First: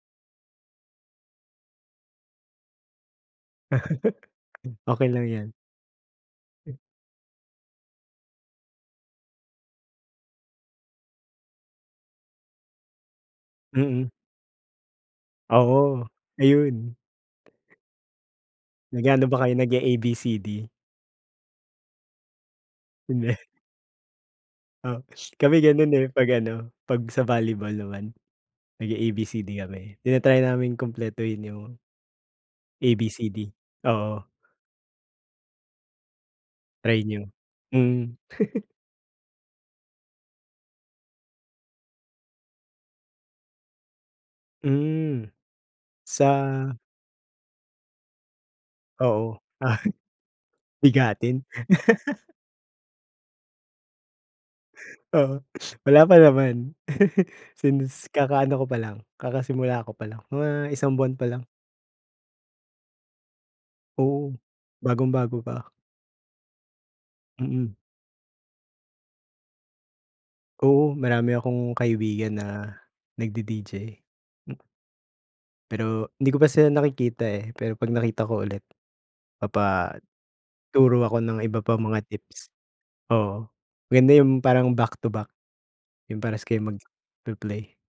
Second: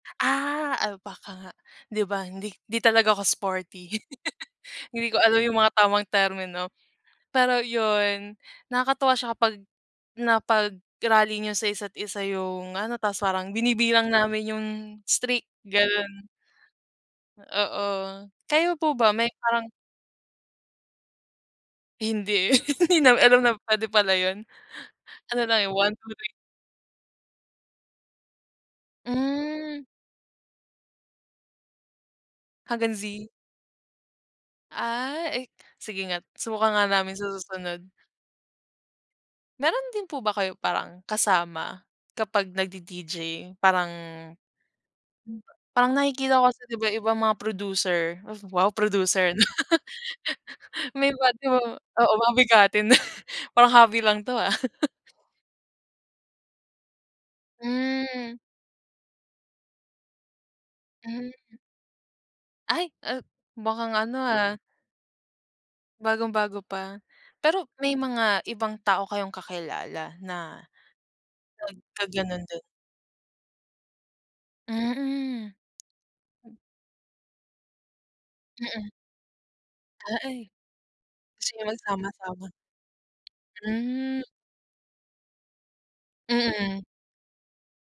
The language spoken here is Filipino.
Ah. Ah, baka nga. 'Di ba, hindi hindi talaga ako sporty. Okay Hindi ko lang alam 'yan. 'yong mga tamang termino. M Pero 'yon, nakakatuwa siya kapag na pag-rally niyo sa isa't isa 'yong ano, tapos parang binibilang Mm. namin 'yong streak, Oo, gano'n. ayun. Oo. Kayo po ba, Nag-aano may ba kayo, parang nag-e-ABCD Hindi, eh. Hindi namin Hindi? alam na puwede pala 'yon. O, Ano lang, kami eh, gano'n, eh. 1-2-3. Pag-ano, pag sa volleyball naman. nag-e-ABCD Hmm. kami, tinatry naming kumpletuhin 'yong Hanngang Z. ABCD, oo. Ah, eh, sige nga, subukan nga Try namin sa niyo. susunod. Hmm. Meron din po ba kayo parang, kasama kapag nagdi-DJ? Parang, Hmm. hmm, ba parang nakikita ko kasi, Sa 'di ba, 'yong ibang mga producer, wow, producer na, Oo. Ahi may iba't Bigatin. ibang oo, mga bigatin, parang hobby lang 'to, ah. Oo, wala pa naman. Since, Hmm. kaka-ano ko pa lang, kakasimula ko pa lang. Mga isang buwan pa Mhm. lang. Ay, ah, mukang ano, Oo. ah Bagong-bago pa. bagong-bago pa. Pero, Mm. may mga ibang tao kayong kakilala na, Oo, marami akong kaibigan nagkagano'n din? na, nagdi-DJ. Mm. Pero, 'di ko pa sila nakikita, eh. Pero pag nakita ko ulit, Mm. papa Ah, ay turo ako ng gusto iba niyo pang mga magsama-sama. tips. Oo, maganda Hmm. 'yong parang back to back. 'Yong parehas kayong Mm. magpi-play.